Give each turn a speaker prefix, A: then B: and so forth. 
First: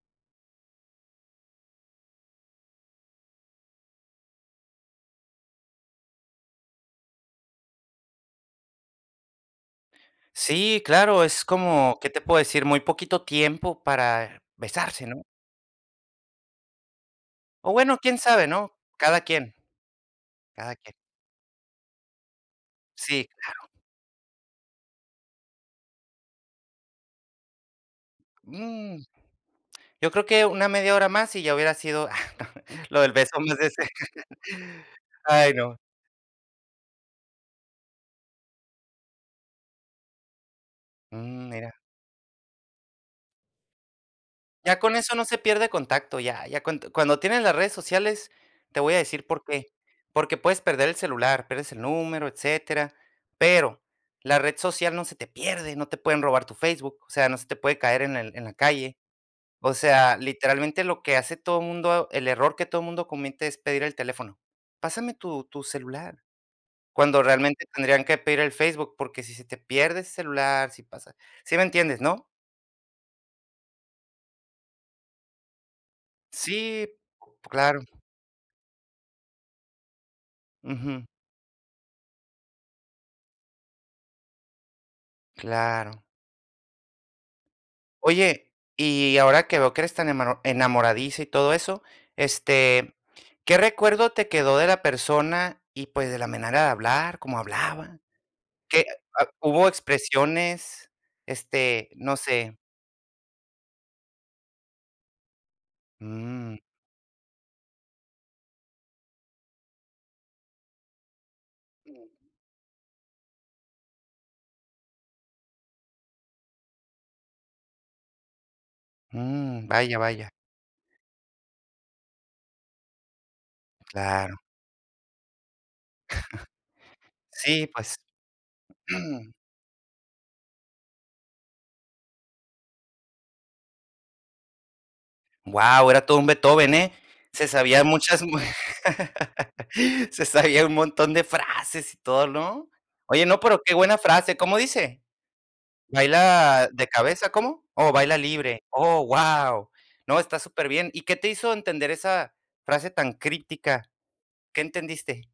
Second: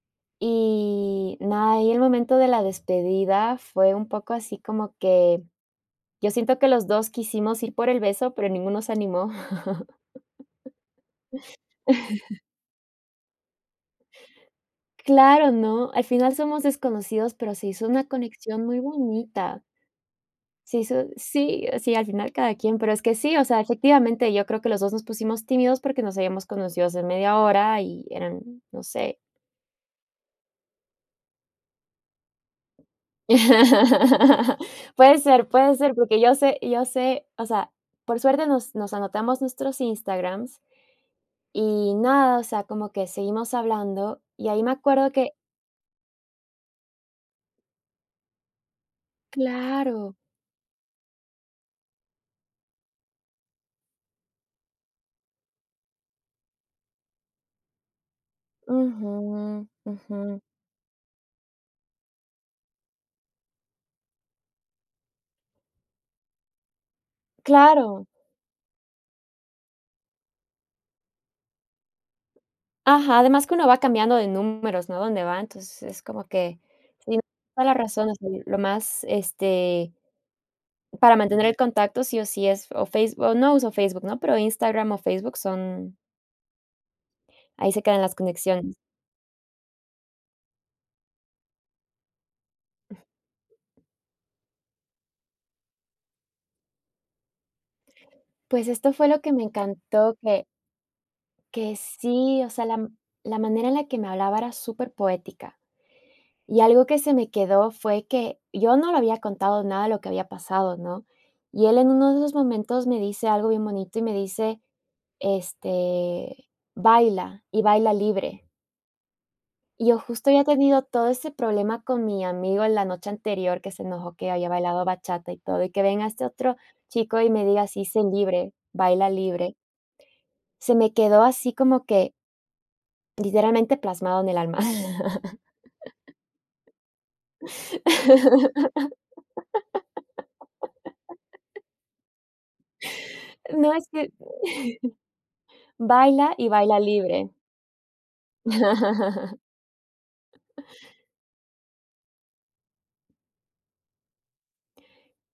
A: Y nada, ahí el momento de la despedida fue un poco así como que yo siento que los 2 quisimos ir por el beso, pero ninguno se animó
B: Sí, claro, es como, ¿qué te puedo decir?, muy poquito tiempo para besarse, ¿no?
A: Claro, ¿no?, al final somos desconocidos, pero se
B: O
A: hizo
B: bueno,
A: una
B: quién sabe,
A: conexión
B: ¿no?,
A: muy
B: cada quien.
A: bonita.
B: Cada
A: Se
B: quien.
A: hizo sí, sí, al final cada quien, pero es que
B: Sí,
A: sí, o sea,
B: claro.
A: efectivamente, yo creo que los 2 nos pusimos tímidos porque nos habíamos conocido hace media hora, y eran, no
B: Mm,
A: sé
B: yo creo que una media hora más, y ya hubiera sido lo del beso más ese.
A: Puede ser,
B: Ay,
A: puede
B: no.
A: ser, porque yo sé yo sé, o sea, por suerte nos nos anotamos nuestros Instagrams,
B: Mm, mira.
A: y nada, o sea, como que seguimos hablando y ahí me
B: Ya con
A: acuerdo
B: eso no
A: que
B: se pierde contacto, ya ya cuan cuando tienes las redes sociales, te voy a decir por qué,
A: Claro.
B: porque puedes perder el celular, pierdes el número, etcétera, pero la red social no se te pierde, no te pueden robar tu Facebook, o sea, no se te puede caer en el en la calle.
A: Ujú.
B: O sea,
A: Ujú.
B: literalmente lo que hace todo mundo el error que todo mundo comete es pedir el teléfono. "Pásame tu tu celular", cuando realmente tendrían
A: Claro.
B: que pedir el Facebook, porque si se te pierde ese celular, si pasa ¿sí me entiendes, no?
A: Ajá, además que uno va cambiando de números, ¿no?, a donde va, entonces es como que
B: Sí,
A: tienes toda la
B: claro.
A: razón, o sea lo más, este
B: Ujú.
A: para mantener el contacto sí o sí, es o Face no uso Facebook, ¿no?, pero Instagram o Facebook son
B: Claro.
A: Ahí se quedan las
B: Oye,
A: conexiones.
B: y ahora que veo que eres tan emano enamoradiza y todo eso, este, ¿qué recuerdo te quedó de la persona, y, pues, de la manera de hablar, cómo hablaba?
A: Pues,
B: Que, eh
A: esto fue lo que me
B: hubo
A: encantó, que
B: expresiones,
A: que
B: este no
A: sí, o
B: sé.
A: sea, la m la manera en la que me hablaba era superpoética. Y
B: Mm.
A: algo que se me quedó fue que, yo no le había contado nada de lo que había pasado, ¿no?, y él en uno de esos momentos me dice algo bien bonito y me dice, este: "Baila y baila libre."
B: Mm,
A: Yo
B: vaya,
A: justo
B: vaya.
A: había tenido todo ese problema con mi amigo la noche anterior, que se enojó que
B: Claro.
A: había bailado bachata y todo, y que venga este otro chico, y me
B: Sí,
A: diga: "Sí,
B: pues.
A: sé libre, baila libre", se me quedó así como que literalmente plasmado en el alma.
B: Guau, era todo un Beethoven, ¿eh? Se sabía muchas, se sabía un montón de frases y todo, ¿no? Oye, no, pero
A: No
B: qué
A: es
B: buena
A: que
B: frase, ¿cómo dice?
A: "Baila y
B: Baila
A: baila
B: de cabeza,
A: libre".
B: ¿cómo Oh, "baila libre". Oh, guau. No, está superbién. ¿Y qué te hizo entender esa frase tan crítica? ¿Qué entendiste?